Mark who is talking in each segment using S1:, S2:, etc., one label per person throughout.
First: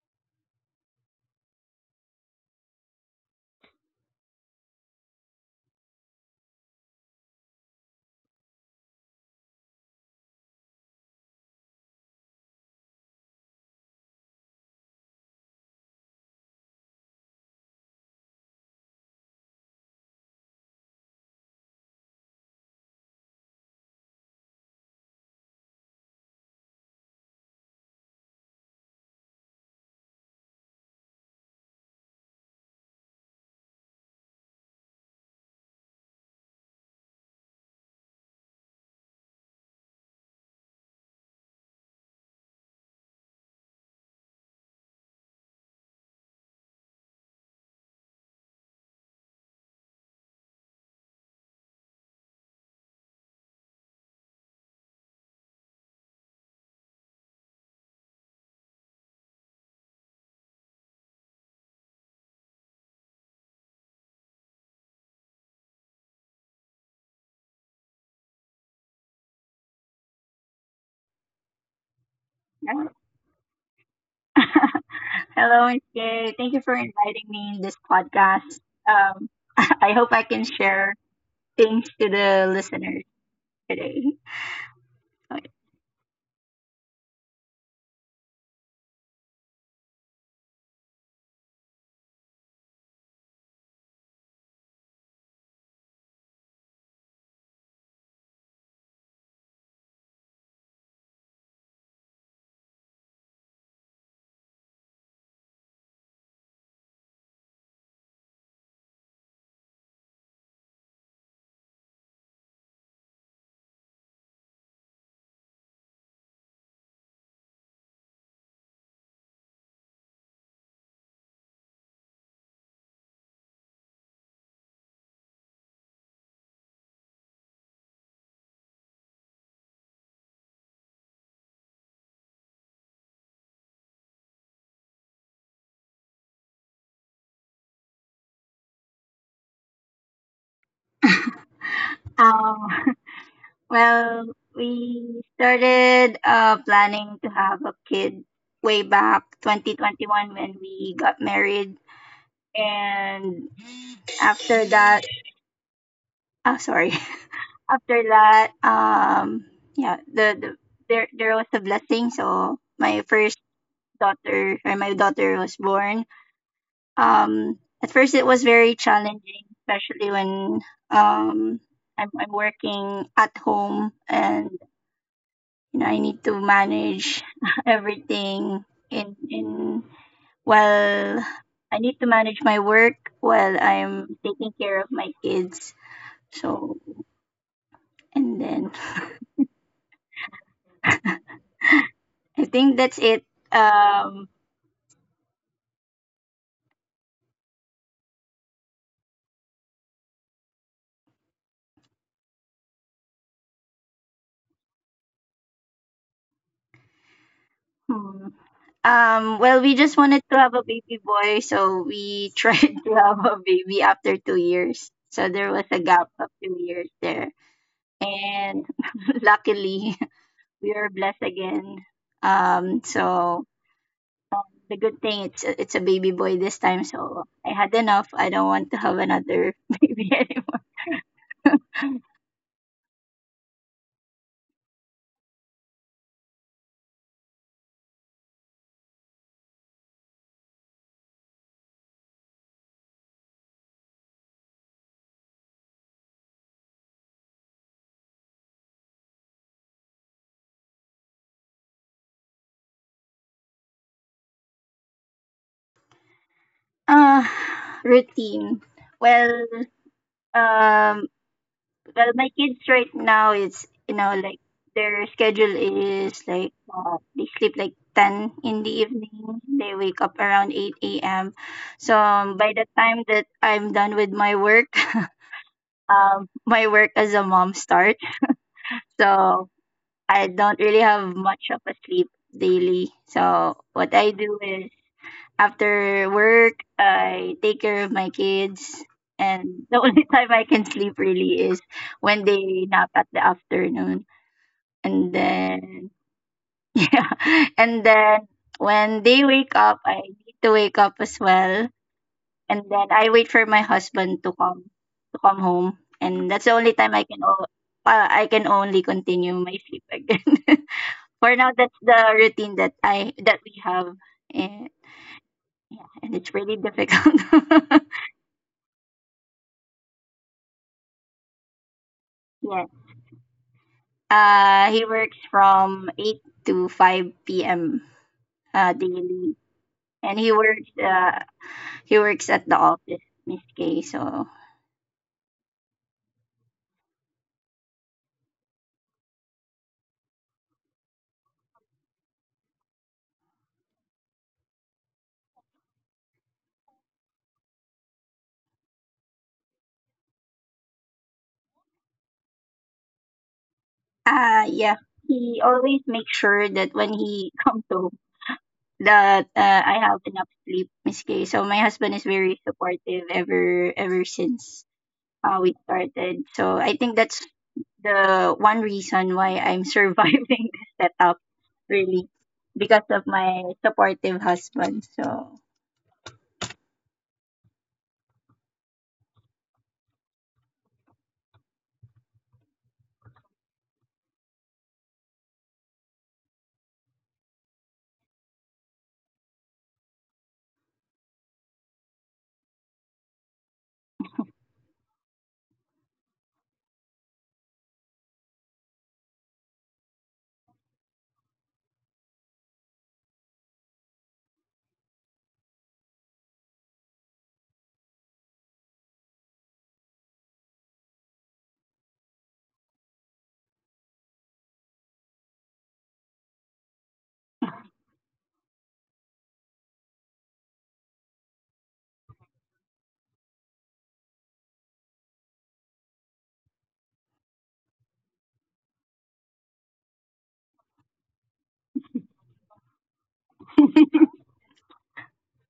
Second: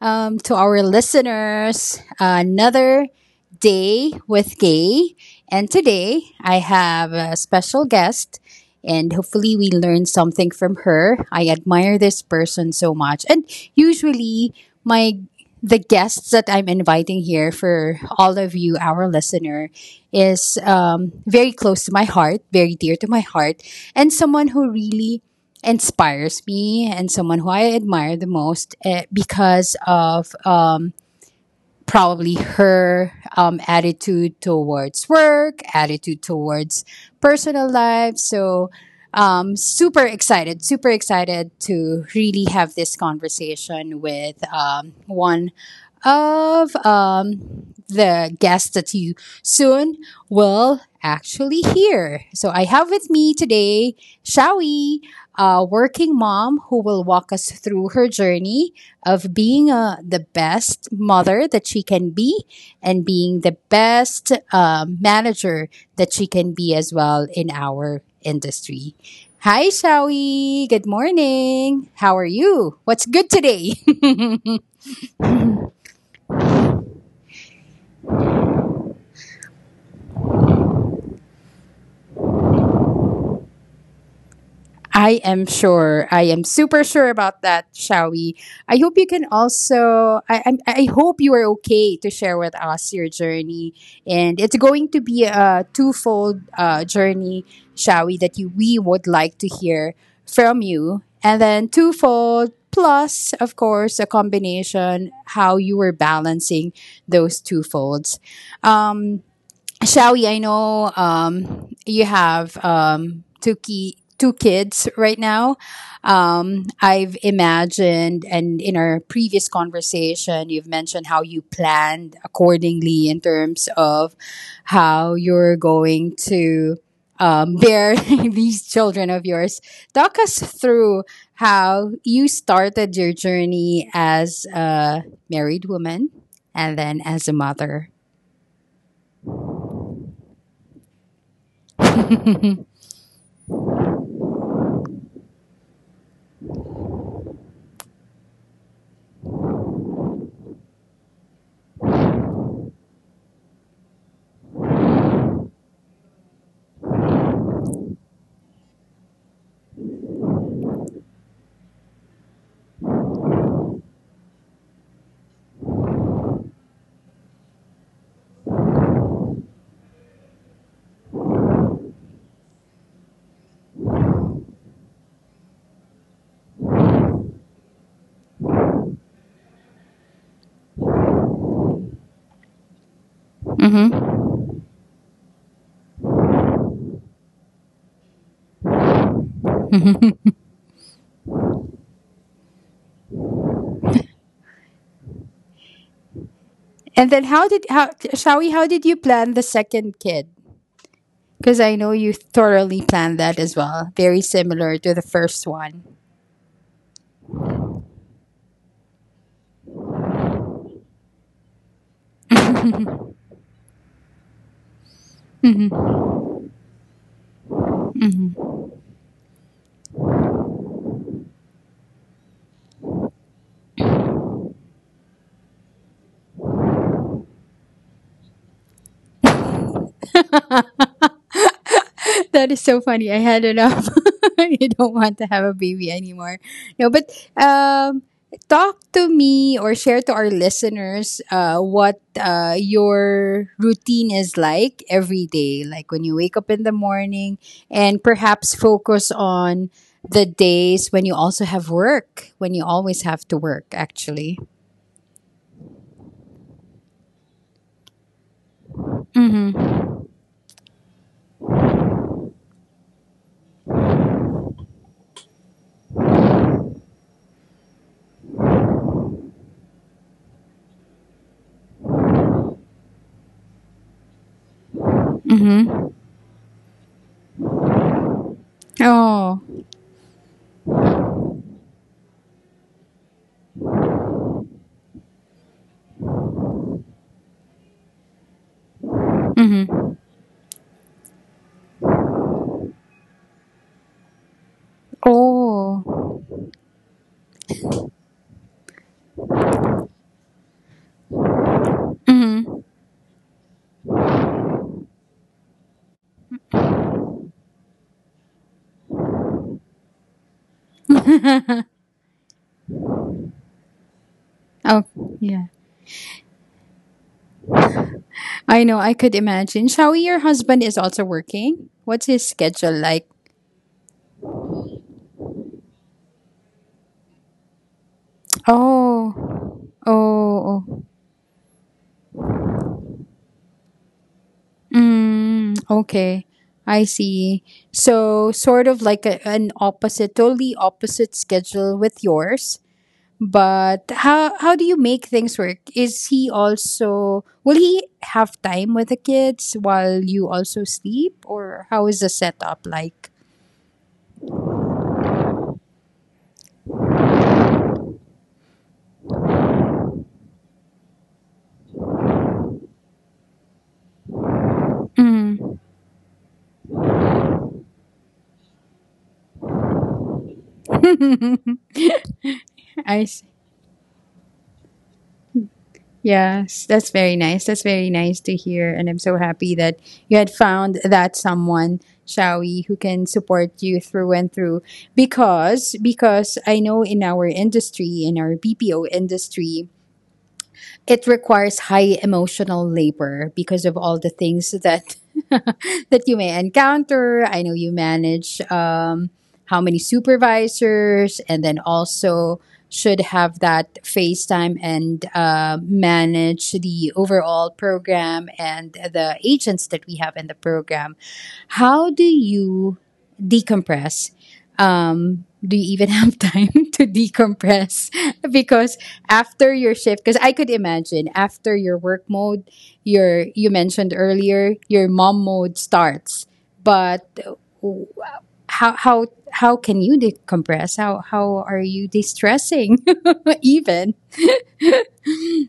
S1: to our listeners. Another day with Gay. And today I have a special guest, and hopefully, we learn something from her. I admire this person so much. And usually, my the guests that I'm inviting here for all of you, our listener, is very close to my heart, very dear to my heart, and someone who really inspires me and someone who I admire the most because of probably her attitude towards work, attitude towards personal life. So, super excited to really have this conversation with one of the guests that you soon will actually hear. So, I have with me today Shawi, a working mom who will walk us through her journey of being the best mother that she can be and being the best manager that she can be as well in our industry. Hi, Shawi. Good morning. How are you?
S2: Hello,
S1: What's good today?
S2: Hello, Miss Kay. Thank you for inviting me in this podcast. Um, I hope I can share things to the listeners today.
S1: I am
S2: Okay.
S1: sure. I am super sure about that, Shawi. I hope you can also. I hope you are okay to share with us your journey, and it's going to be a twofold journey, Shawi, that you we would like to hear from you, and then twofold plus, of course, a combination how you were balancing those two folds. Um, Shelly, I know you have two kids right now. I've imagined, and in our previous conversation, you've mentioned how you planned accordingly in terms of how you're going to bear these children of yours. Talk us through how you started your journey as a married woman and then as a mother.
S2: um, well, we started planning to have a kid way back 2021 when we got married. And after that, oh, sorry. After that, yeah, there was a blessing. So my first daughter or my daughter was born. At first it was very challenging, especially when um I'm working at home, and you know I need to manage everything in while I need to manage my work while I'm
S1: Mm-hmm.
S2: taking care of my kids. So and then I think that's it. Um,
S1: And then how Shawi, how did you plan the second kid? Because I know you thoroughly planned that as well. Very similar to the first one.
S2: hmm. Well, we just wanted to have a baby boy, so we tried to have a baby after 2 years. So there was a gap of 2 years there. And luckily, we are blessed again. So um, the good thing it's a baby boy this time, so I had enough. I don't want to have another baby anymore.
S1: That is so funny. I had enough. You don't want to have a baby anymore. No, but um, talk to me or share to our listeners what your routine is like every day, like when you wake up in the morning, and perhaps focus on the days when you also have work, when you always have to work, actually.
S2: Uh, routine. Well,
S1: Mm-hmm.
S2: um, well, my kids right now, it's, you know, like their schedule is like they sleep like 10 in the evening. They wake up around 8 a.m. So by the time that I'm done with my work,
S1: Mm-hmm.
S2: my work as a mom starts.
S1: Oh.
S2: So I don't really have much of a sleep daily. So what I do is after work, I take care of my kids. And the
S1: Mm-hmm.
S2: only time I can sleep really is when they nap at the afternoon. And then
S1: Oh.
S2: yeah, and then when they wake up, I need to wake up as well, and
S1: Mm-hmm.
S2: then I wait for my husband to come home, and that's the only time I can only continue my sleep again. For now, that's the routine that we have. And
S1: Oh, yeah.
S2: yeah, and it's really difficult.
S1: I know, I could imagine. Shawi, your husband is also working. What's his
S2: Yeah,
S1: schedule like?
S2: he works from 8 to 5 p.m. Daily,
S1: Oh, oh,
S2: and he works
S1: oh.
S2: uh, he works at the office, Miss Kay. So,
S1: Mm, okay. I see. So, sort of like an opposite, totally opposite schedule with yours. But how do you make things work? Is he also will he have time with the kids while you also sleep, or how is the setup like?
S2: ah, yeah, he always makes sure that when he comes home, that I have enough sleep, Miss Kay. So my husband is very supportive ever since we
S1: Mm.
S2: started. So I think that's the one reason why I'm surviving this setup, really, because
S1: I
S2: of
S1: see.
S2: my supportive husband. So,
S1: Yes, that's very nice. That's very nice to hear. And I'm so happy that you had found that someone, Shawi, who can support you through and through. Because I know in our industry, in our BPO industry, it requires high emotional labor because of all the things that that you may encounter. I know you manage how many supervisors, and then also should have that face time and manage the overall program and the agents that we have in the program. How do you decompress? Do you even have time to decompress? Because after your shift, because I could imagine after your work mode, you mentioned earlier your mom mode starts, but w- how how how can you decompress? How are you de-stressing even?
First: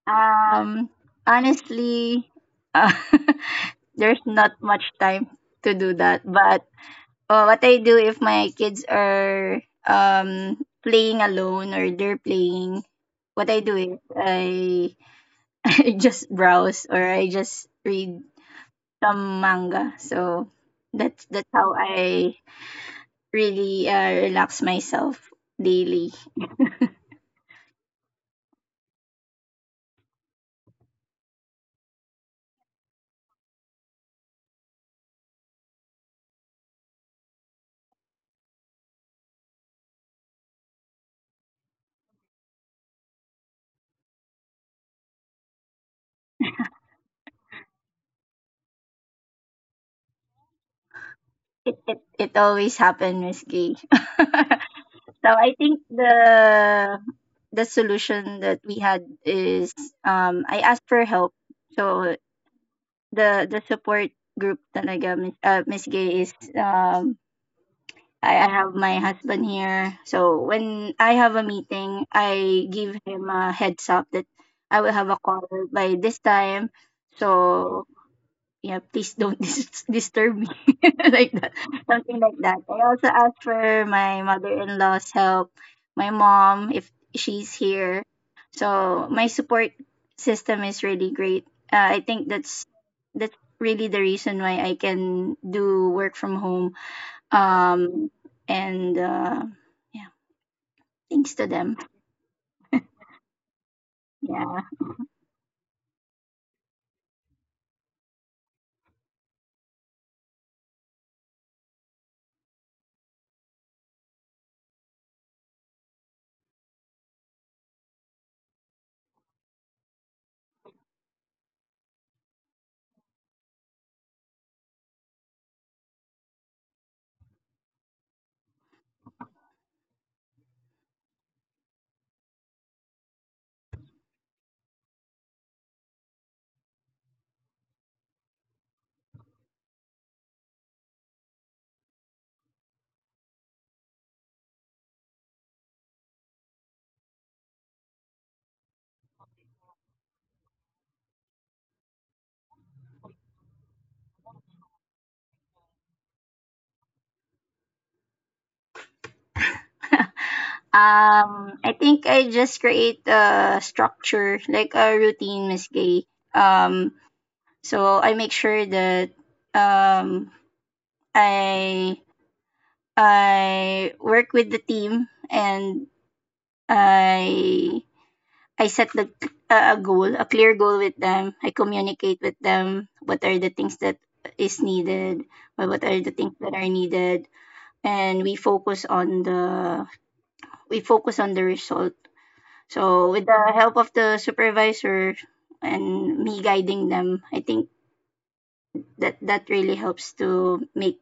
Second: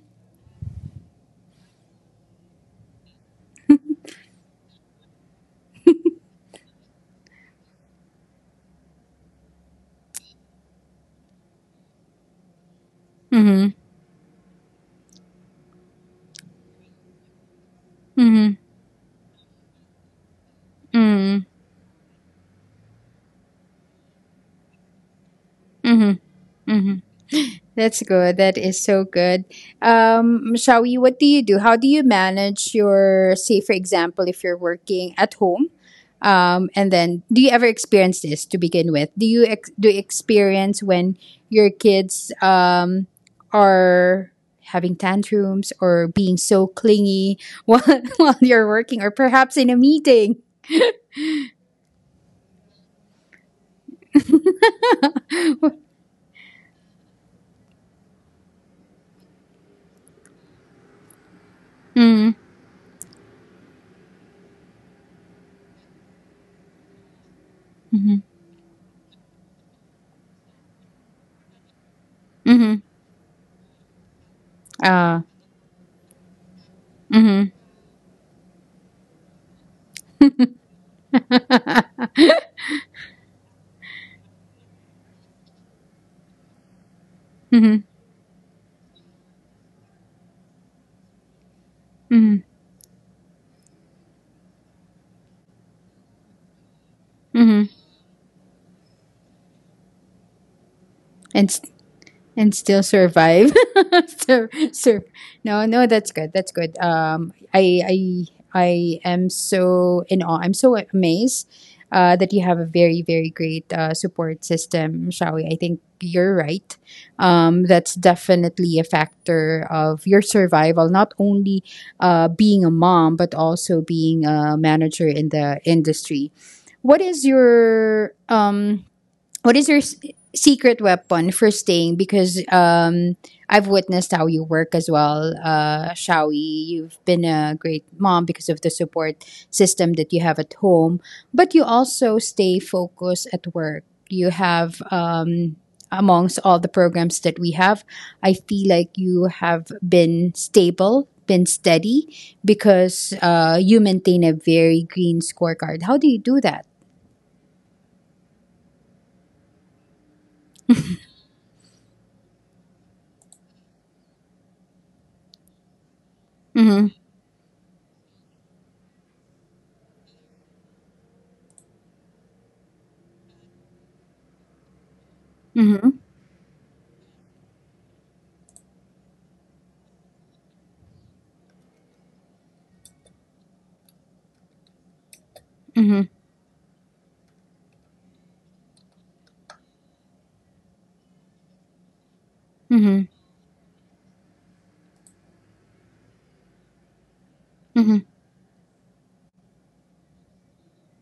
S2: um, honestly, uh, there's not much time to do that, but oh, what I do if my kids are playing alone or they're playing, what I
S1: Mm-hmm,
S2: do is I I just browse, or I just read
S1: mm-hmm,
S2: some manga. So that's
S1: mm-hmm,
S2: that's how I really relax myself daily.
S1: mm-hmm. That's good. That is so good. Shawi, what do you do? How do you manage your, say, for example, if you're working at home? And then, do you ever experience this to begin with? Do you experience when your kids are having tantrums or being so clingy while, while you're working, or perhaps in a meeting?
S2: It always happens, Miss Gay. So I think the solution that we had is I asked for help. So
S1: Mm-hmm.
S2: the support group talaga Miss, Miss Gay is,
S1: Mm-hmm.
S2: I have my husband here. So when I have a meeting, I
S1: Mm-hmm.
S2: give him a heads up that I will have a
S1: Uh,
S2: call by this time.
S1: mm-hmm.
S2: So yeah, please don't disturb me, like that, something like that. I also asked for my mother-in-law's help, my mom if she's
S1: Mm-hmm.
S2: here. So my support system is really great. I think that's really the reason why I can do work from home.
S1: Mm-hmm.
S2: Um, and yeah, thanks to
S1: and s-
S2: them.
S1: and still survive. Sur,
S2: Yeah.
S1: sur. No, no, that's good. That's good. I am so in awe. I'm so amazed that you have a very great support system, Shawi. I think you're right. That's definitely a factor of your survival. Not only being a mom, but also being a manager in the industry. What is your What is your s- secret weapon for staying? Because I've witnessed how you work as well, Shawi. You've been a great mom because of the support system that you have at home, but you also stay focused at work. You have, amongst all the programs that we have, I feel like you have been stable, been steady, because you maintain a very green scorecard. How do you do that?
S2: I think I just create a structure, like a routine, Miss Gay.
S1: Mm-hmm.
S2: Um, So I make sure that um, I I work with the team, and
S1: Mm-hmm.
S2: I I set the a goal, a clear goal with them. I communicate with them what are the things that is needed, or what are the things that are needed, and we focus on the result.
S1: Mm-hmm.
S2: So with the help of the supervisor and me guiding them, I think
S1: Mm-hmm,
S2: that that really helps to make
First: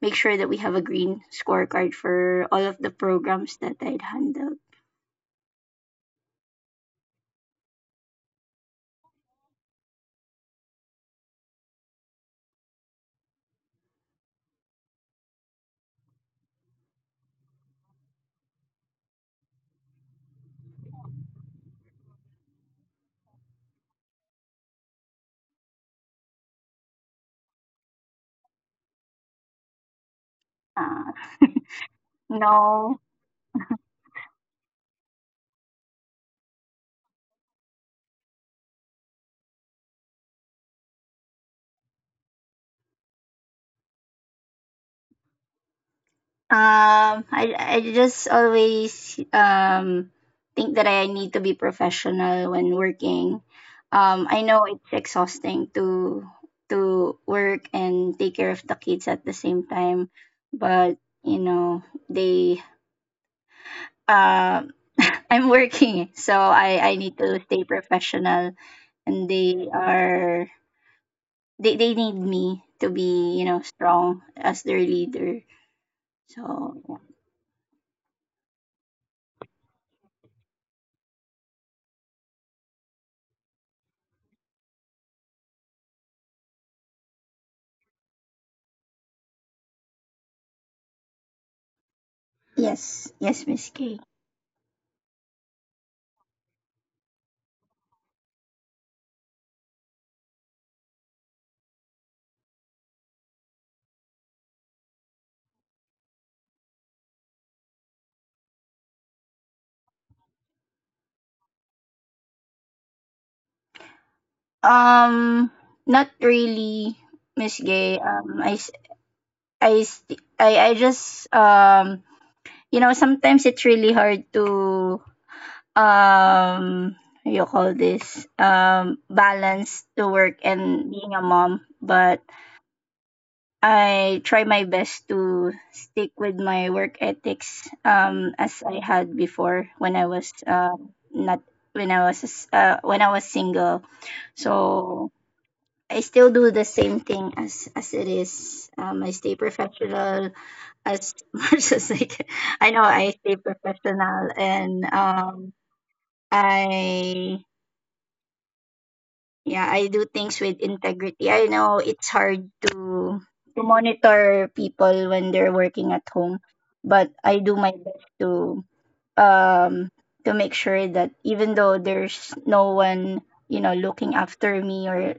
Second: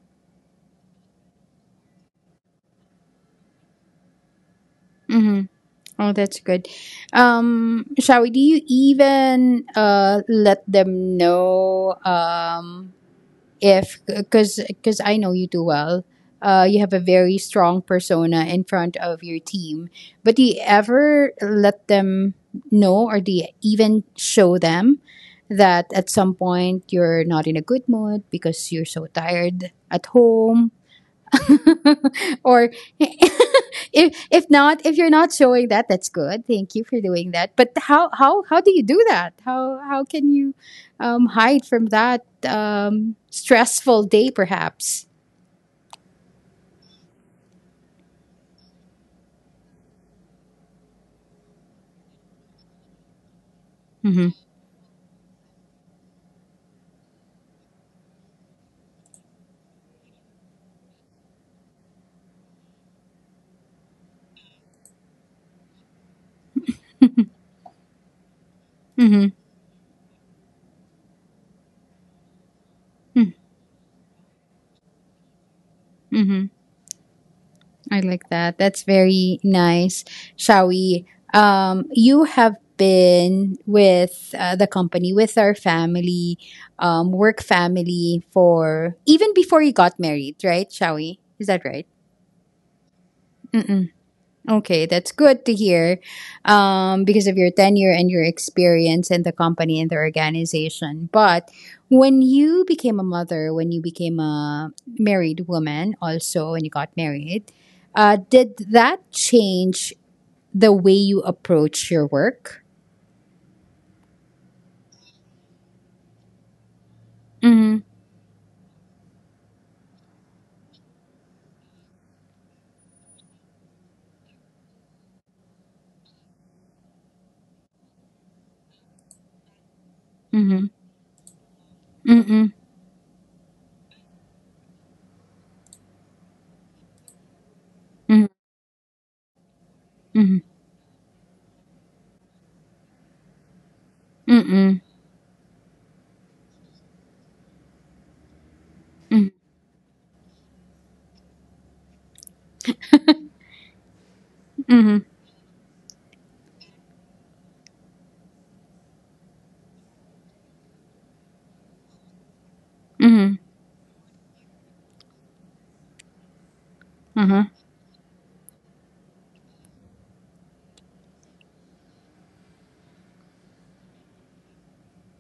S2: make sure that we have a green scorecard for all of the programs that I'd handled.
S1: mm-hmm. Oh, that's good. Shawi, do you even let them know if because I know you too well. You have a very strong persona in front of your team, but do you ever let them know, or do you even show them that at some point you're not in a good mood because you're so tired at home
S2: Uh,
S1: or
S2: no,
S1: if not, if you're not showing that, that's good, thank you for doing that, but how do you do that? How can you hide from that stressful day perhaps?
S2: I just always think that I need to be professional when working.
S1: Mm-hmm.
S2: I know it's exhausting to work and take care of the kids at the same time, but you know they uh, I'm working, so I need to stay professional,
S1: Mm-hmm.
S2: and they are they need me to be, you know, strong as their leader.
S1: Mm-hmm.
S2: So
S1: I like that. That's very nice, shall we you have been with the company, with our family work family, for even before you got married, right, shall we is that right?
S2: yes, yes, Miss Gay.
S1: Okay, that's good to hear because of your tenure and your experience in the company and the organization. But when you became a mother, when you became a married woman, also when you got married, did that change the way you approach your work?
S2: Um, not really, Miss
S1: Mm
S2: Gay. I s- I st- I just you know, sometimes it's really hard to um, what you call this balance to work
S1: hmm.
S2: and being a mom. But
S1: Mm hmm.
S2: I try my best to stick with my work ethics
S1: Mm
S2: as I had before when I
S1: hmm.
S2: was
S1: Mm
S2: not when I was when I was single.
S1: hmm. Mm
S2: So I still do the same thing as it is. I
S1: hmm. Mm
S2: stay professional as much as I can. I know I stay professional, and
S1: hmm.
S2: I yeah, I do things with integrity. I know it's hard
S1: Mm hmm.
S2: to monitor people when they're working at home, but I
S1: Mm
S2: do my best um to make sure that even though there's no one, you know, looking after me or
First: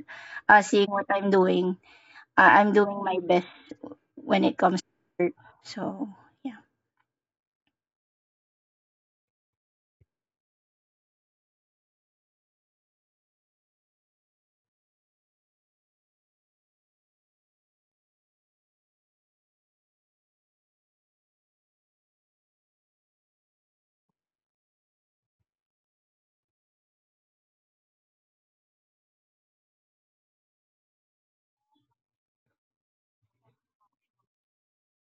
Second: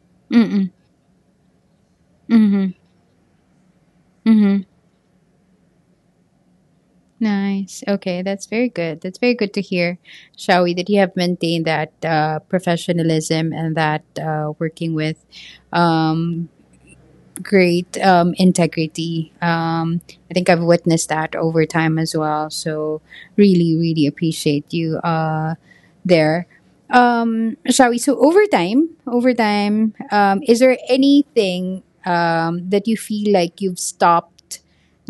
S1: hmm.
S2: seeing what I'm
S1: Mm
S2: doing my best when
S1: hmm.
S2: it comes. So, yeah.
S1: Nice. Okay, that's very good. That's very good to hear, Shawi, that you have maintained that professionalism and that working with um, great integrity. I think I've witnessed that over time as well. So, really, really appreciate you there. Shawi, so over time, is there anything that you feel like you've stopped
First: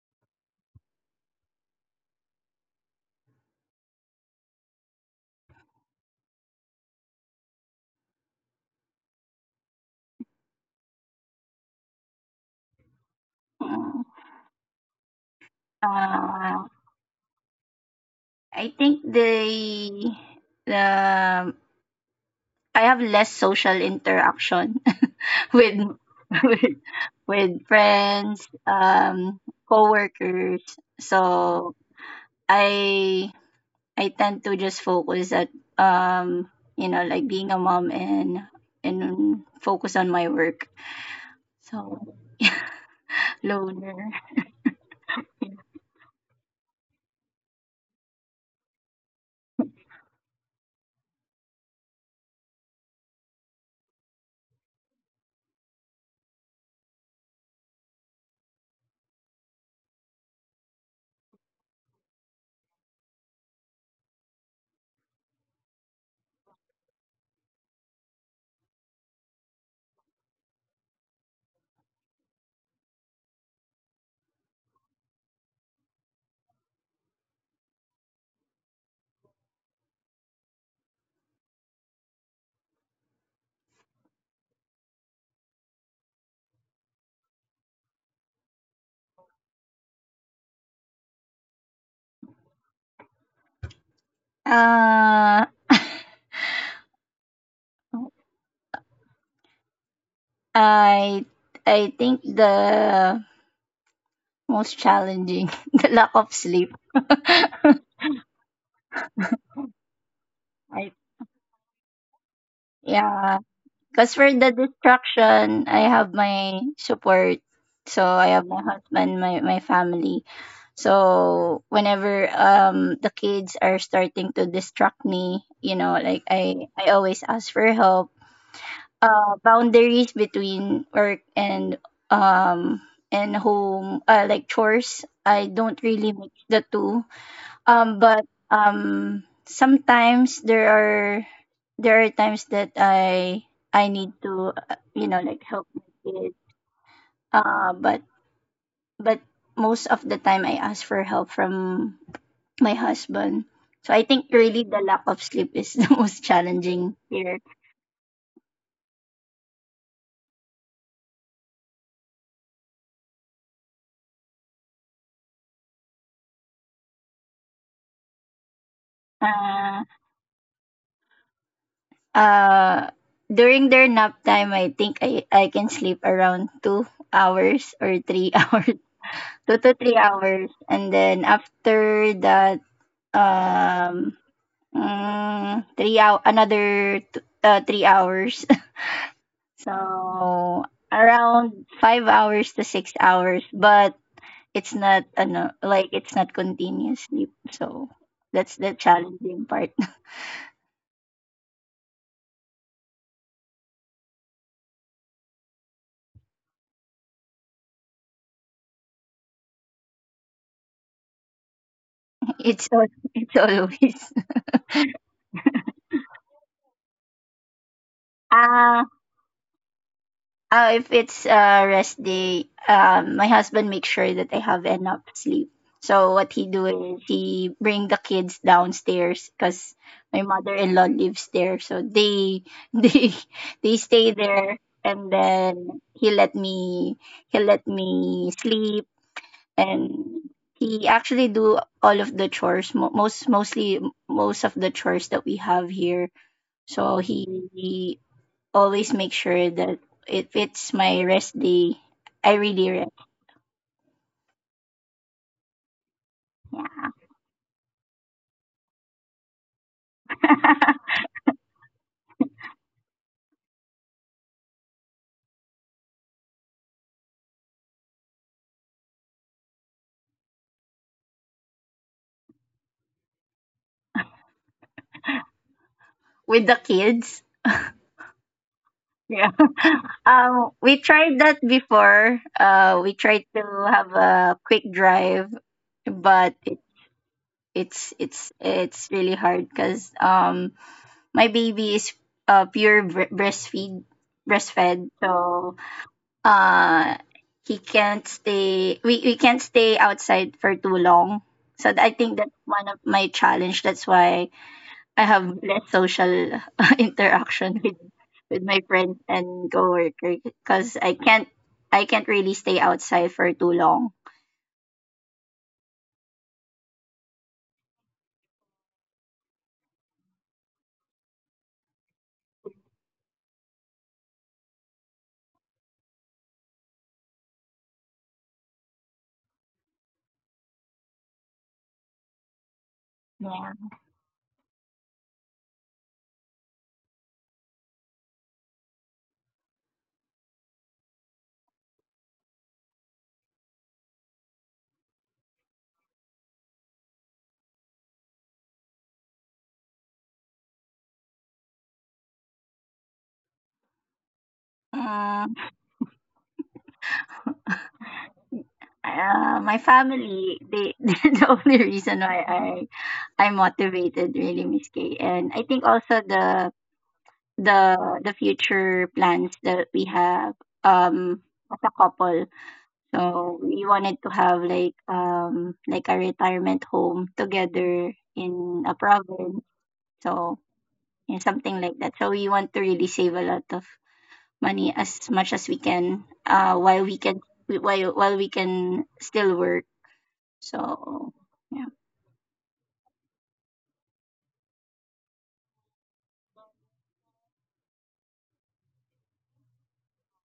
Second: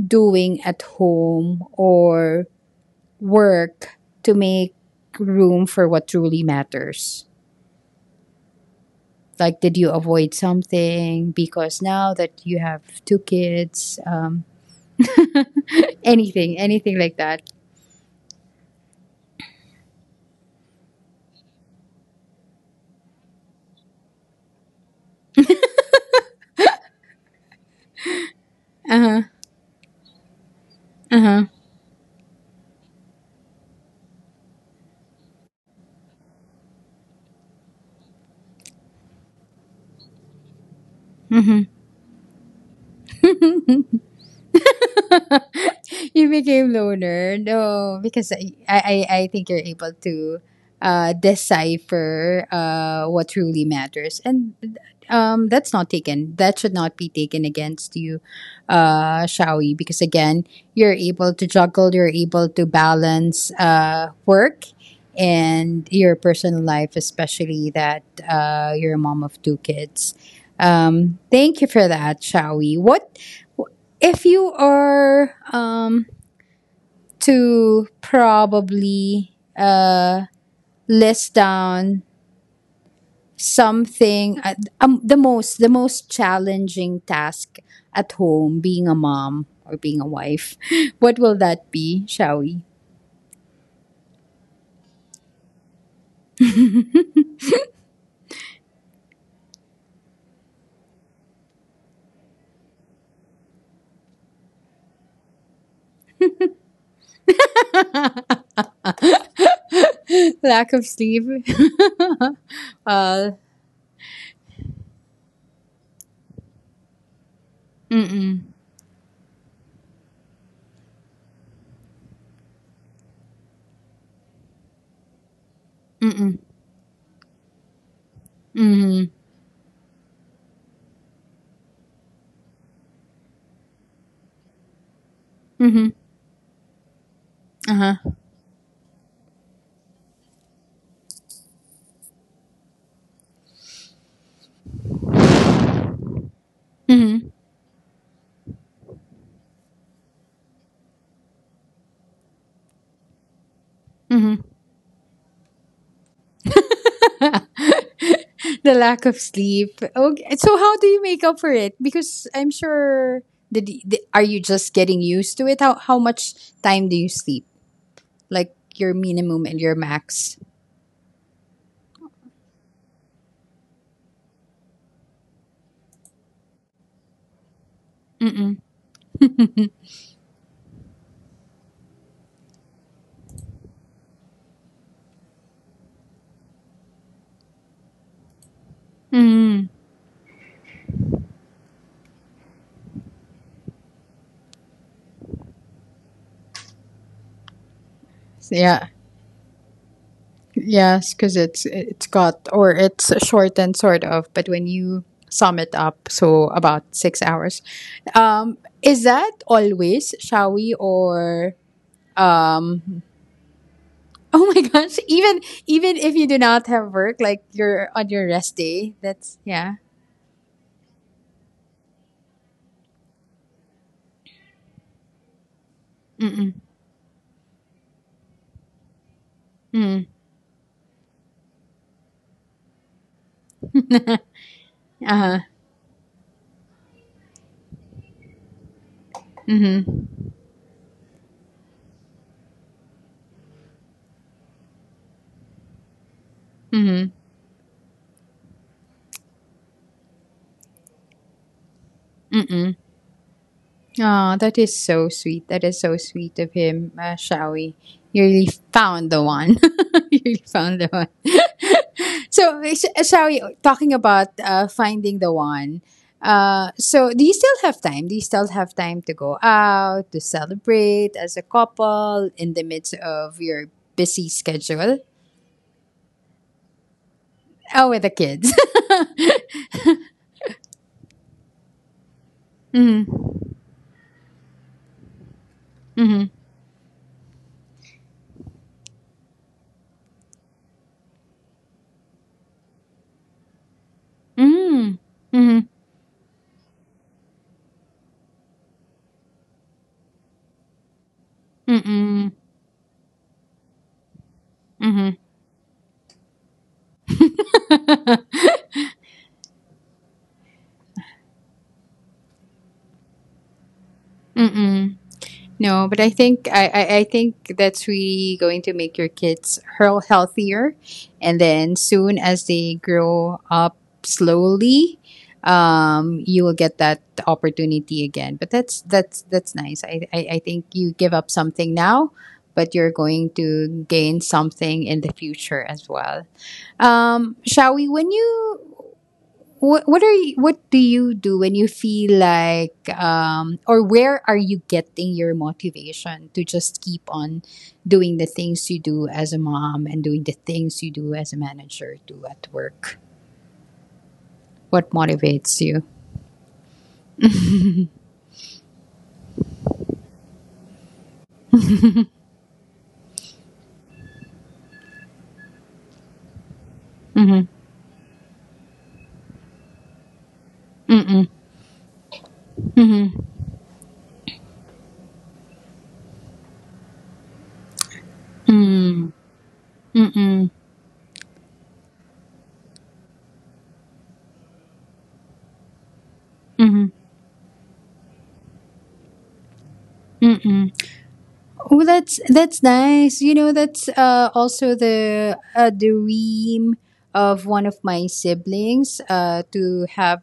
S1: doing at home or work to make room for what truly matters? Like, did you avoid something because now that you have two kids,
S2: Mm. Uh,
S1: anything like that?
S2: I think the I have less social interaction with with, with friends,
S1: Uh
S2: coworkers.
S1: huh.
S2: So I I tend to just focus at um, you know, like being a mom and focus on my work.
S1: Uh huh.
S2: So loner.
S1: You became loner. No, because I think you're able to decipher what truly matters. And that's not taken. That should not be taken against you, Shawi, because again, you're able to juggle, you're able to balance work and your personal life, especially that you're a mom of two kids. Thank you for that, Shawi. What if you are to probably uh, list down something the most challenging task at home being a mom or being a wife? What will that be, shall we
S2: Uh, I I think the most challenging the lack of sleep. I
S1: Lack of sleep. Uh,
S2: yeah, because for the distraction, I have my support. So I have my husband, my family. So whenever the kids are starting to distract me, you know, like I always ask for help.
S1: mm-hmm,
S2: Boundaries between work um and home, like chores, I don't
S1: mm-hmm,
S2: really mix the two.
S1: uh-huh,
S2: But sometimes there are times that I need to you know, like help my kids.
S1: mm-hmm,
S2: Uh, but but most of the time I ask for help from my husband. So I think
S1: mm-hmm.
S2: really the lack of sleep is the most challenging here.
S1: The lack of sleep. Okay. So how do you make up for it? Because I'm sure, did, are you just getting used to it? How much time do you sleep? Like your minimum and your
S2: Uh,
S1: max?
S2: uh, during their nap time, I think I can sleep around 2 hours or three
S1: Mm-mm.
S2: hours, 2 to 3 hours, and then after that um 3 hours.
S1: Mm.
S2: So around 5 hours to 6 hours, but it's not like, it's not continuous sleep, so that's the
S1: Yeah.
S2: challenging part.
S1: Yes, because it's got, or it's shortened sort of, but when you sum it up, so about 6 hours. Is that always, Shall we or
S2: It's
S1: um
S2: it's always
S1: oh my gosh. Even if you do not have work, like you're on your rest
S2: ah.
S1: day, that's yeah.
S2: If it's a rest day, my husband makes sure that I have enough sleep. So what he
S1: Mm-mm.
S2: do is he bring the kids downstairs because
S1: Mm.
S2: my mother-in-law lives there. So they they they stay there, and
S1: Uh-huh.
S2: then he let me sleep,
S1: Mm-hmm.
S2: and he actually do all of the chores, most of the chores that we have here. So
S1: Mm-hmm.
S2: he always make sure that if it's my rest day, I really
S1: Mm-mm.
S2: rest
S1: Oh, that is so sweet. That is so sweet of him, Shawi. You really found the one. You really found the one. So, Shawi, talking about finding the one. So, do you still have time? Do you still have time to go out to celebrate as a couple in the midst of your busy schedule?
S2: with the kids.
S1: Oh, with the kids.
S2: Yeah. We tried that before. We tried
S1: Mm-hmm.
S2: to have a quick drive,
S1: Mm-hmm.
S2: but it's it's really hard because my baby is pure bre- breastfeed breastfed,
S1: Mm-hmm.
S2: so uh he can't stay, we can't stay outside for too long, so I think
S1: Mm-hmm.
S2: that's one of my challenge. That's why I
S1: Mm-hmm.
S2: have less social interaction with my friends and coworker because I can't really stay outside for too long.
S1: Mm-hmm. No, but I think that's really going to make your kids hurl healthier, and then soon as they grow up slowly, you will get that opportunity again. But that's nice. I think you give up something now, but you're going
S2: Yeah.
S1: to gain something in the future as well. Shall we? When you what do you do when you feel like or where are you getting your motivation to just keep on doing the things you do as a mom and doing the things you do as a manager do at work? What
S2: Um,
S1: motivates you?
S2: my family they the only reason why I'm motivated, really, Miss Kay. And I think also
S1: Mm-hmm.
S2: the the future plans that we have um
S1: Mm-mm.
S2: as a couple. So we wanted to have like a retirement home together in a province. So
S1: Mm-mm.
S2: yeah, something like that. So we want to really save a lot of money as much as we can while
S1: Mm-hmm.
S2: we can while we can still work.
S1: Mm-mm.
S2: So yeah.
S1: Oh, that's nice. You know, that's also the dream of one of my siblings to have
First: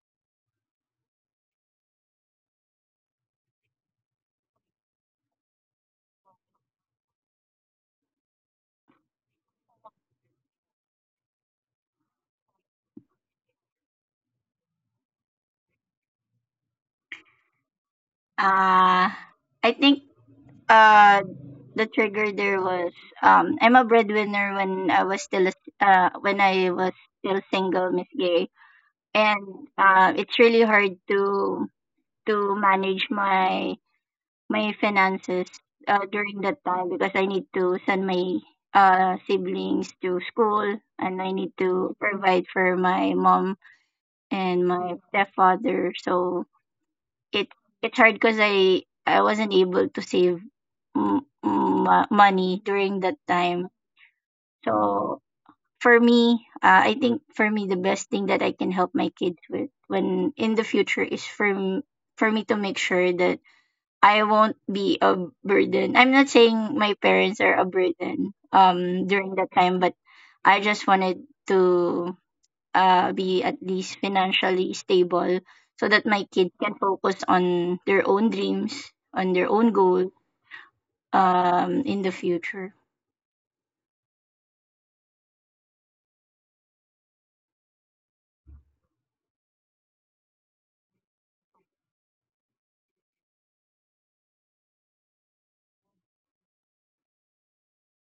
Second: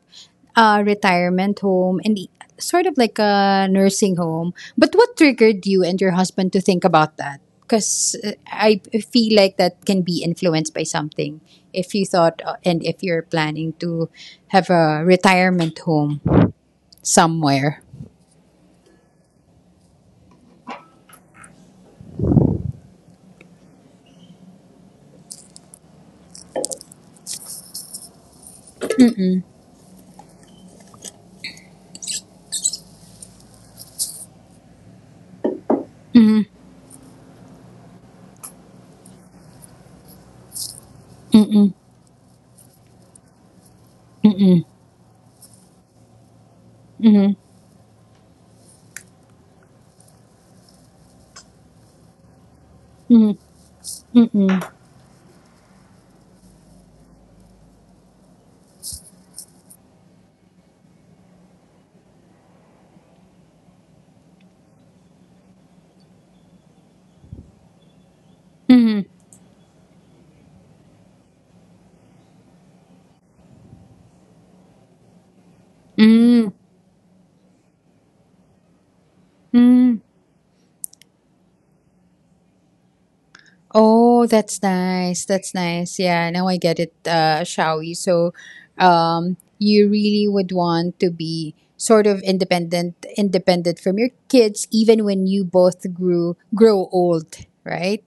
S1: a retirement home and sort of like a nursing home. But what triggered you and your husband to think about that? Because I feel like that can be influenced by something. If you thought and if you're planning to have a retirement home somewhere.
S2: Uh I think uh the trigger there was I'm a breadwinner when I was still a- when I was still single, Miss Gay, and it's really hard to manage my my finances during
S1: Mm-mm,
S2: that time because I need to send my siblings to school, and I need
S1: mm-mm,
S2: to provide for my mom
S1: mm-mm,
S2: and my stepfather. So
S1: mm-mm,
S2: it it's hard because I wasn't able to save money during that time.
S1: mm-mm.
S2: So for me, I think for me, the best thing that I can help my kids with when in the future is for me to make sure that I won't be a burden. I'm not saying my parents are a burden during that time, but I just wanted to be at least financially stable so that my
S1: Mm,
S2: kid can focus on their own dreams, on their own
S1: mm.
S2: goal in the future.
S1: Oh, that's nice. That's nice. Yeah, now I get it, Shawi. So, you really would want to be sort of independent, independent from your kids, even when you both grew grow old, right?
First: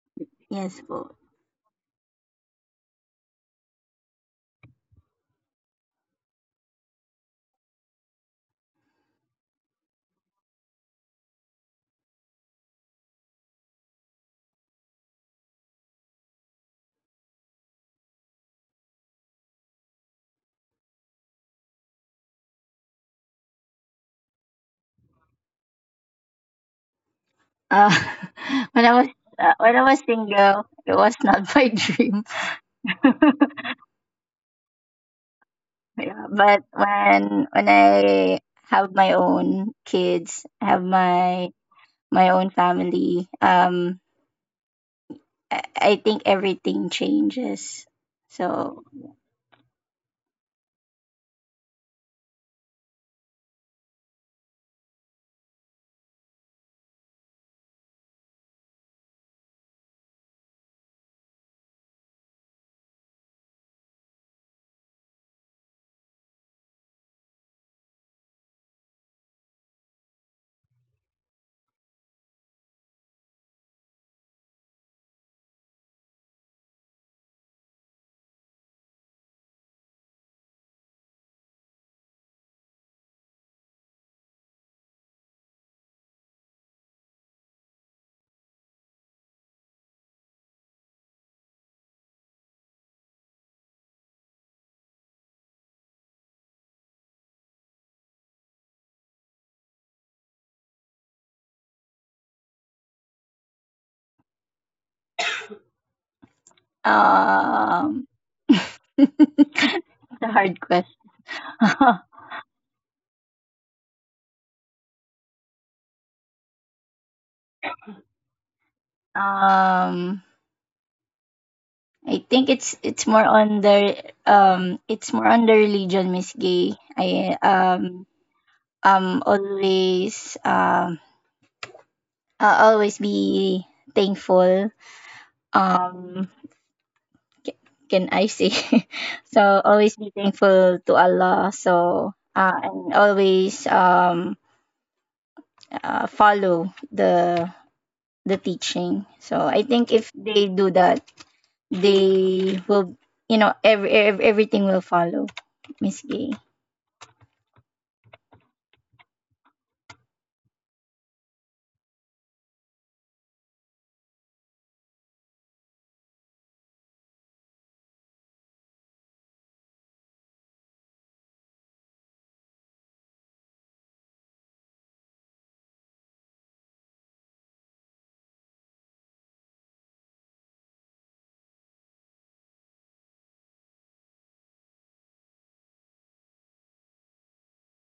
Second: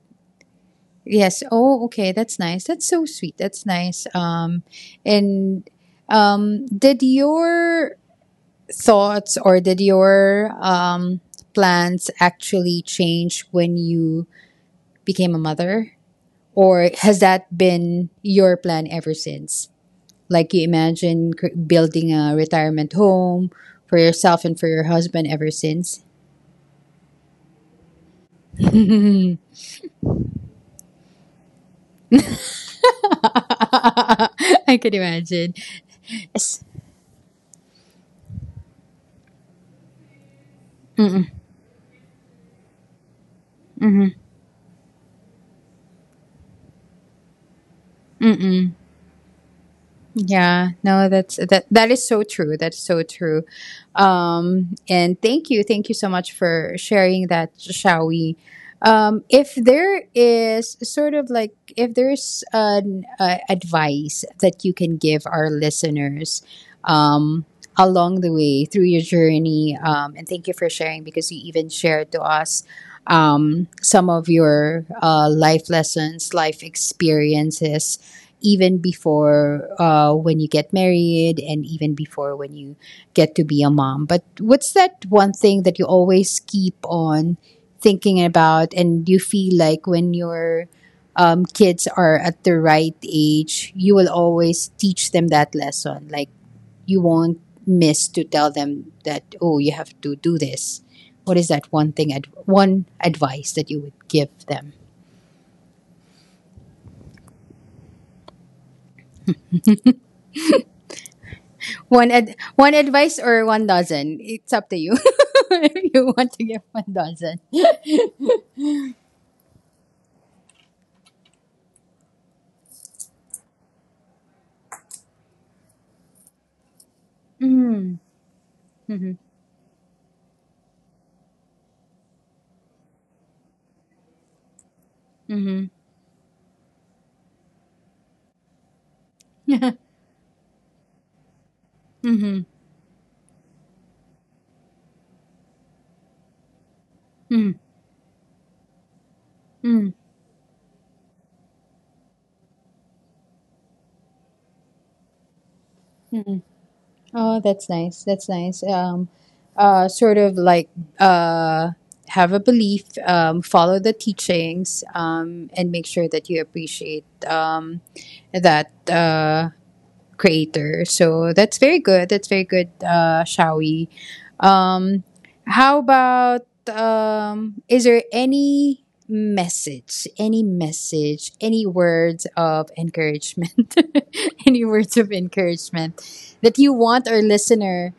S2: Yes po.
S1: Yes. Oh, okay. That's nice. That's so sweet. That's nice. And did your thoughts or did your plans actually change when you became a mother? Or has that been your plan ever since? Like you imagine building a retirement home for yourself and for your husband ever since?
S2: Uh, when I was when I was single, it was not my dream.
S1: I can imagine.
S2: yeah,
S1: Yes.
S2: but when I have my own kids, have my my own family, I think everything changes. So
S1: Yeah, no, that that is so true. That's so true. And thank you so much for sharing that, Shawi. If there is sort of like if there's an advice that you can give our listeners um, along the way through your journey, and thank you for sharing because you even shared to us some of your life lessons, life experiences even before when you get married and even before when you get to be a mom. But what's that one thing that you always keep on thinking about and you feel like when your kids are at the right age, you will always teach them that lesson? Like, you won't miss to tell them that, oh, you have to do this. What is that one thing, one advice that you would give them?
S2: Um, it's a hard question.
S1: One one advice or one dozen. It's up to you. If you want to give one dozen.
S2: um, I think it's more on the it's more on the religion, Miss Gay. I
S1: Mm. Mm-hmm.
S2: always I'll always be thankful.
S1: Mm-hmm.
S2: Um, ca- can I say? So always be thankful to Allah. So
S1: mm-hmm.
S2: and always follow the teaching. So I
S1: Mm-hmm.
S2: think if they do that, they will, you know, everything will follow, Miss Gay.
S1: Oh, that's nice. That's nice. Sort of like, uh, have a belief, follow the teachings, and make sure that you appreciate, that creator. So that's very good. That's very good, Shawi. Um, how about, is there any message, any message, any words of encouragement, any words of encouragement that you want our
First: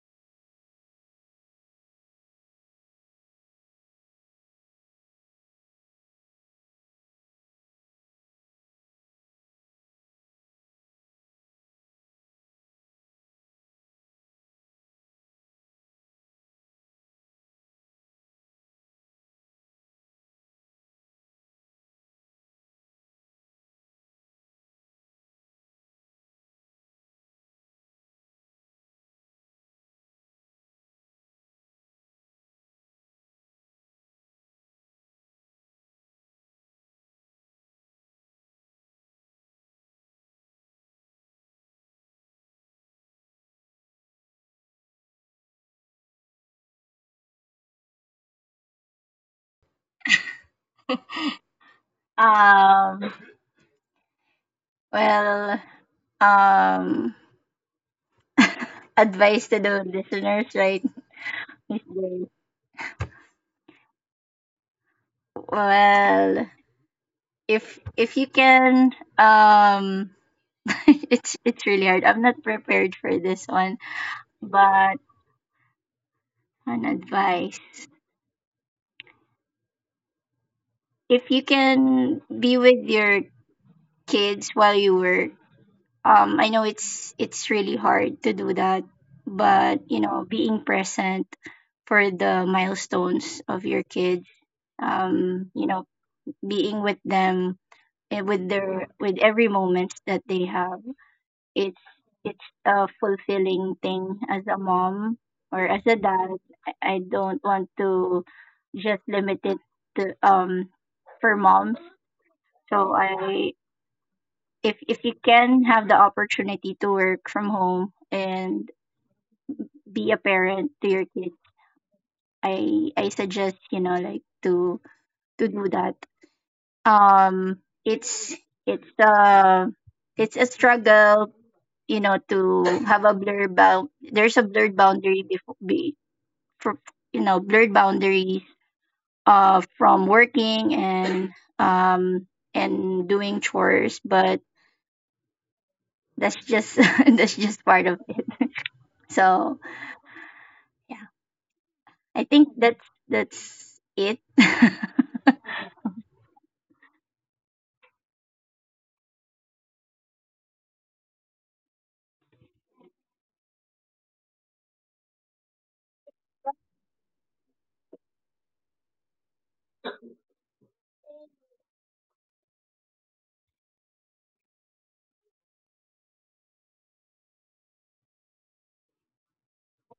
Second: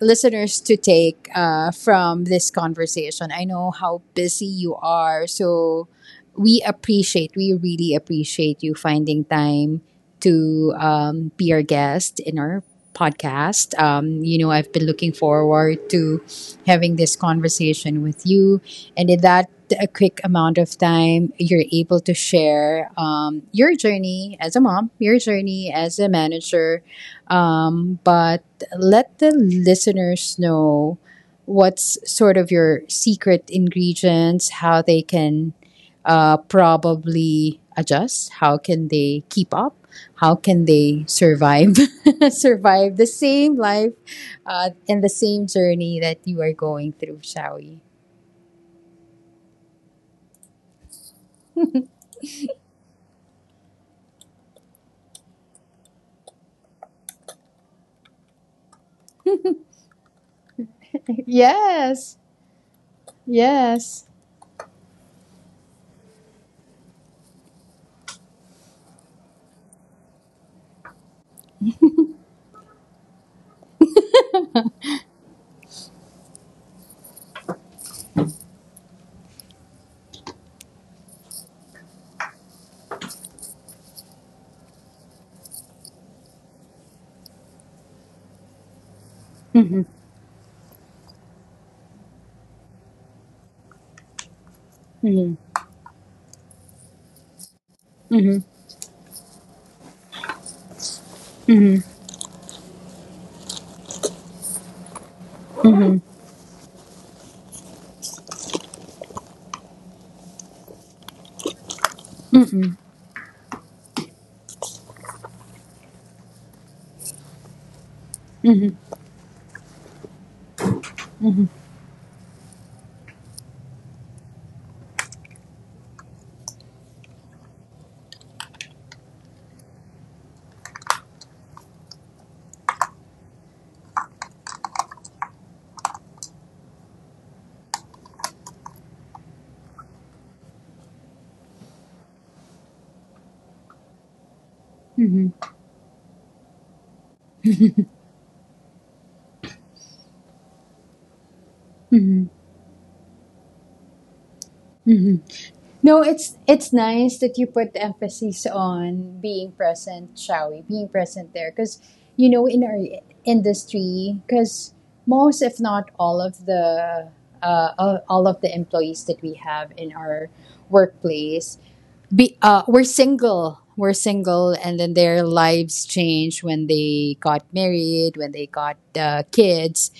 S1: listeners to take from this conversation? I know how busy you are, so we appreciate, we really appreciate you finding time to, be our guest in our podcast. You know, I've been looking forward to having this conversation with you. And in that a quick amount of time, you're able to share, your journey as a mom, your journey as a manager. But let the listeners know what's sort of your secret ingredients, how they can probably adjust, how can they keep up, how can they survive survive the same life and the same journey that you are going through, Shawi.
S2: Um, well, um, advice to the listeners, right? Miss
S1: Yes.
S2: Gay?
S1: Yes.
S2: Well, if you can, um, it's really hard. I'm not prepared for this one, but an advice: if you can be with your kids while you work, I know it's really hard to do that, but
S1: Mhm,
S2: you know, being present for the milestones of your kids,
S1: mhm,
S2: um you know being with them and
S1: mhm,
S2: with their with every moment that they have, it's
S1: mhm,
S2: it's a fulfilling thing as a mom or as a
S1: mhm,
S2: dad. I don't want to just limit it to for moms.
S1: mhm,
S2: So I if you can have the opportunity to work from home and be a parent to your kids,
S1: mhm,
S2: I suggest, you know, like to do that. Um, it's it's uh it's a struggle, you know, to have a blurred bound. There's a blurred boundary before be for you know blurred boundaries from working um and doing chores, but
S1: mhm,
S2: that's just that's just part of it. So yeah, I think that's it.
S1: mhm. No, it's nice that you put the emphasis on being present, shall we? Being present there, because you know in our industry, because most, if not all of the all of the employees that we have in our workplace, be we're single, and then their lives change when they got married, when they got kids,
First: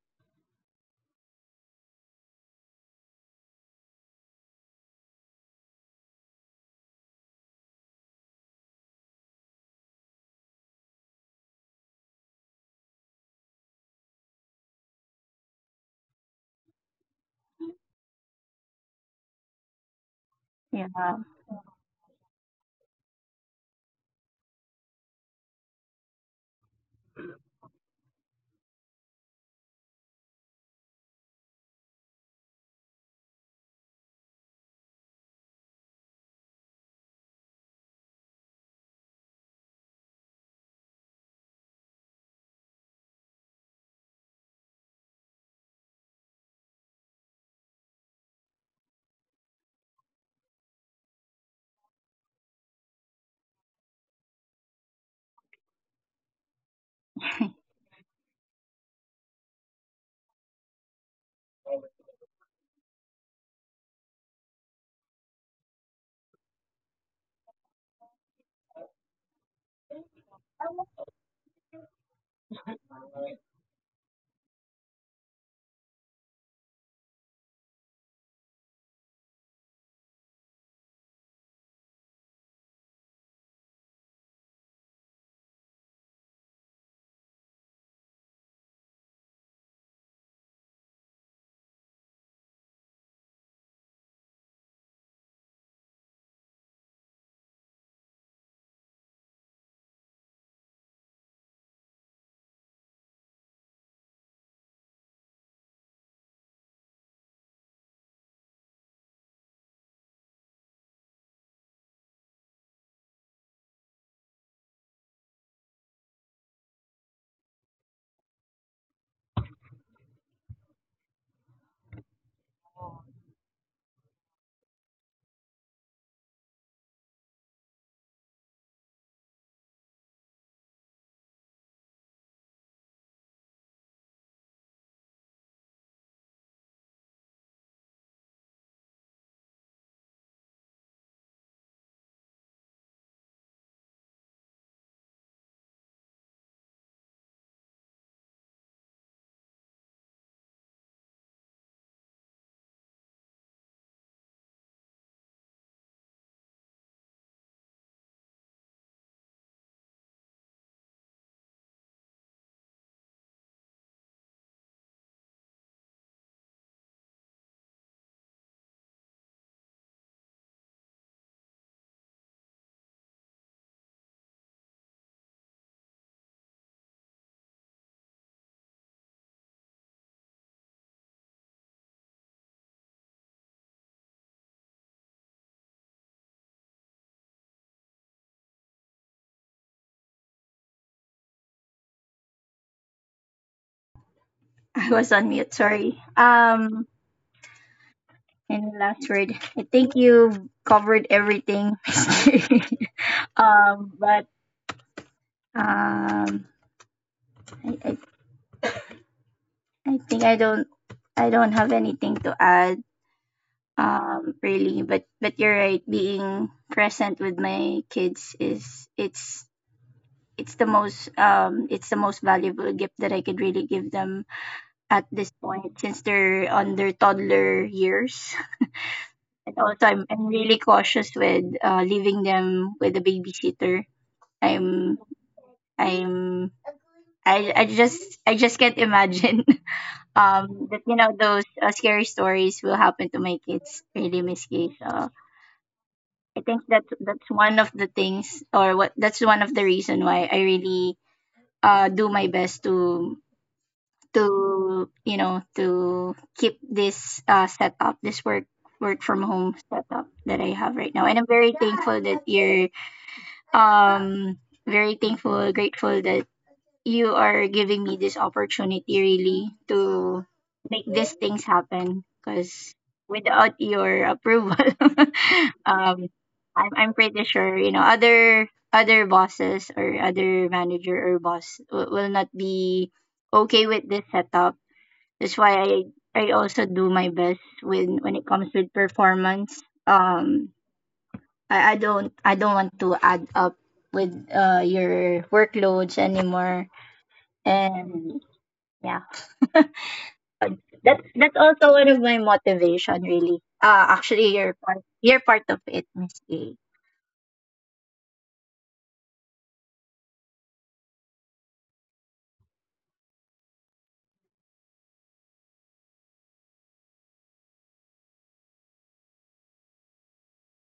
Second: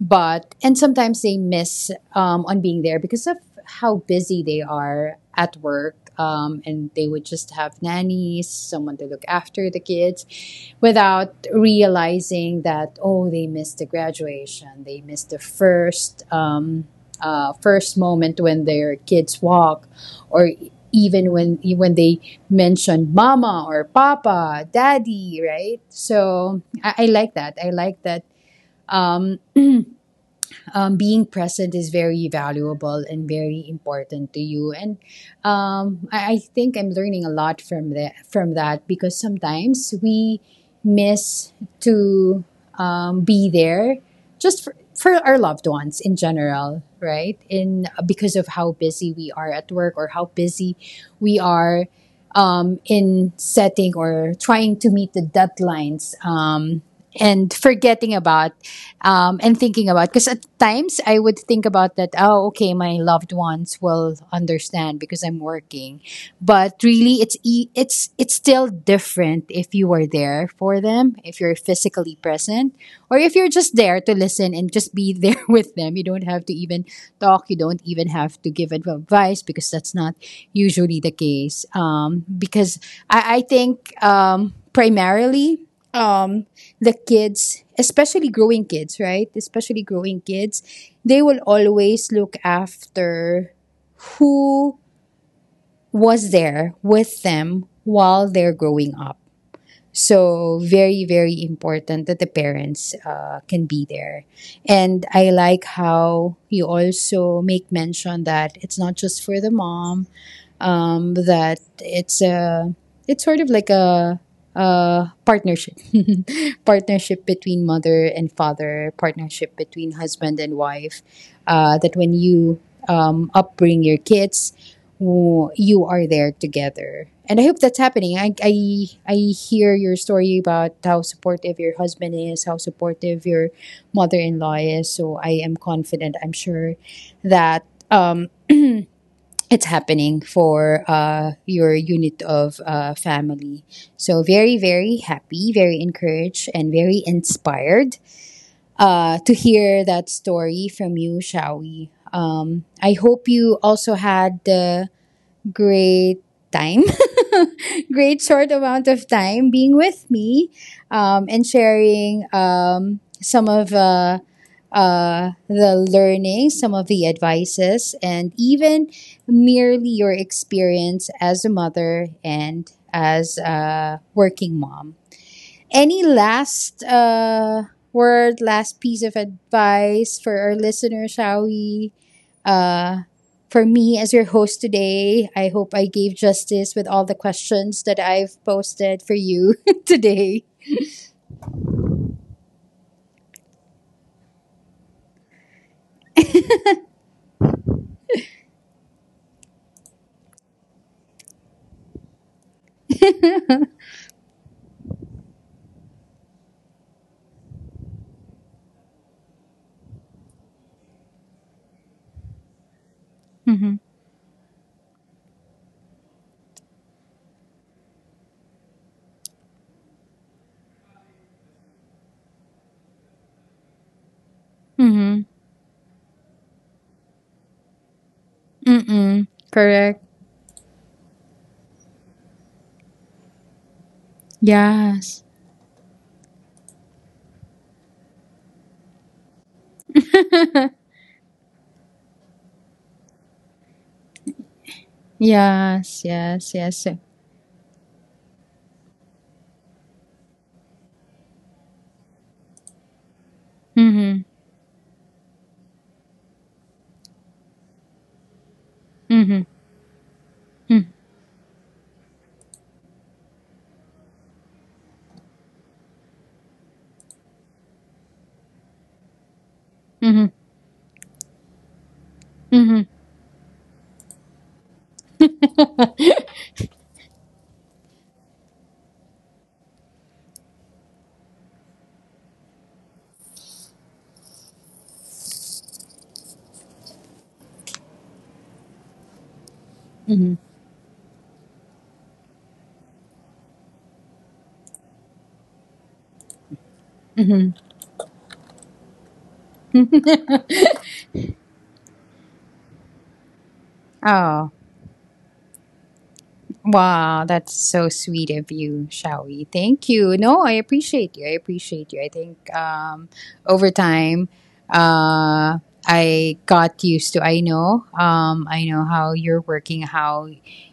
S1: but and sometimes they miss on being there because of how busy they are at work, and they would just have nannies, someone to look after the kids without realizing that, oh, they missed the graduation, they missed the first, first moment when their kids walk or
S2: Yeah.
S1: even when they mention mama or papa, daddy, right? I like that, I like that, um, being present is very valuable and very important to you. And I think I'm learning a lot from that, from that, because sometimes we miss to, be there just for our loved ones in general, right? In because of how busy we are at work or how busy we are, in setting or trying to meet the deadlines, and forgetting about, and thinking about, because at times I would think about that. Oh, okay, my loved ones will understand because I'm working, but really, it's still different if you are there for them, if you're physically present, or if you're just there to listen and just be there with them. You don't have to even talk. You don't even have to give advice because that's not usually the case. Because I think, primarily. Um, the kids, especially growing kids, right? Especially growing kids, they will always look after who was there with them while they're growing up. So, very, very important that the parents can be there. And I like how you also make mention that it's not just for the mom, that it's a, it's sort of like a partnership, partnership between mother and father, partnership between husband and wife, that when you, upbring your kids, you are there together, and I hope that's happening. I hear your story about how supportive your husband is, how supportive your mother-in-law is, so I am confident, I'm sure that, um, it's happening for your unit of family. So, very, very happy, very encouraged, and very inspired to hear that story from you, Shawi. I hope you also had the great time, great short amount of time being with me, and sharing, some of the learning, some of the advices, and even merely your experience as a mother and as a working mom. Any last word, last piece of advice for our listeners, shall we? Uh, for me, as your host today, I hope I gave justice with all the questions that I've posted for you today.
S2: I was on mute, sorry. And last word, I think you've covered everything. um, but um, I, I, I think I don't have anything to add.
S1: Mm-hmm.
S2: Really, but you're right. Being present with my kids is it's the most valuable gift that I could really give them at
S1: Mm-hmm.
S2: this point since they're on their toddler years.
S1: Mm-mm.
S2: And also,
S1: Correct.
S2: I'm really cautious with leaving them with a babysitter. I'm
S1: Yes.
S2: I'm I just can't imagine that, you know, those scary stories will happen to my kids, really, Miss Kay. So
S1: Yes.
S2: I
S1: Yes.
S2: think
S1: Yes.
S2: that's one of the things, or what that's one of the reason why I really do my best to
S1: Mm-hmm.
S2: to you know, to keep this setup, this work from
S1: Mm-hmm.
S2: home setup that I have right now. And I'm very thankful that you're um very thankful, grateful that you are giving me this opportunity really to
S1: Mm-hmm.
S2: make these things happen, because
S1: Mm-hmm.
S2: without your approval um I'm pretty sure, you know, other bosses or other manager or boss w- will not be okay with this setup. That's why I also do my best when it comes with performance.
S1: Mm-hmm.
S2: Um, I don't I don't want to add up with your workloads anymore.
S1: Mm-hmm.
S2: And yeah. That's also one of my motivation, really. Uh, actually
S1: Oh.
S2: you're part you're part of it, Miss A.
S1: Wow, that's so sweet of you, Shawi. Thank you. No, I appreciate you. I appreciate you. I think, over time, uh, I got used to. I know. I know how you're working. How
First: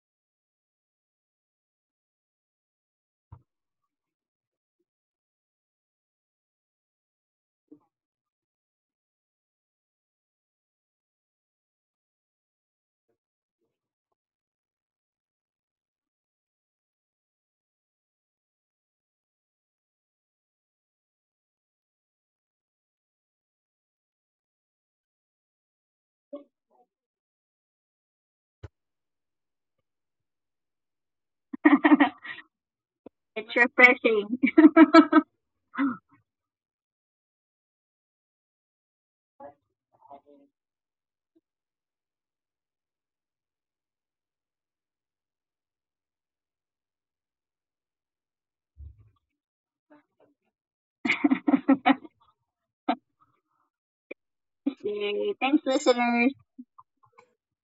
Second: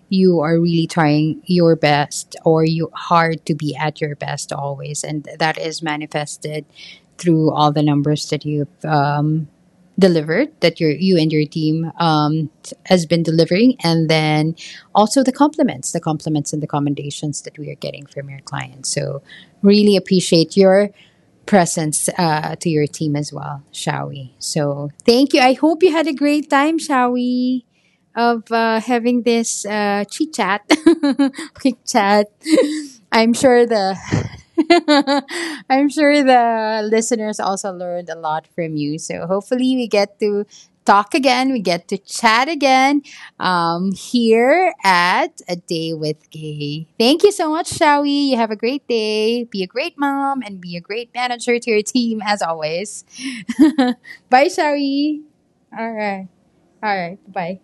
S1: you are really trying your best, or you hard to be at your best always, and that is manifested through all the numbers that you've, delivered. That your you and your team, has been delivering, and then also the compliments and the commendations that we are getting from your clients. So, really appreciate your presence to your team as well, shall we? So, thank you. I hope you had a great time, shall we? Of having this chit chat, quick chat. I'm
S2: It's
S1: sure the
S2: refreshing.
S1: I'm sure the listeners also learned a lot from you. So hopefully we get to talk again, we get to chat again, here at A Day with Gay. Thank you so much, Shawi. You have a great day. Be a great mom and be a great manager to your team as always. Bye, Shawi.
S2: Okay. Thanks,
S1: All right.
S2: listeners.
S1: All right. Bye.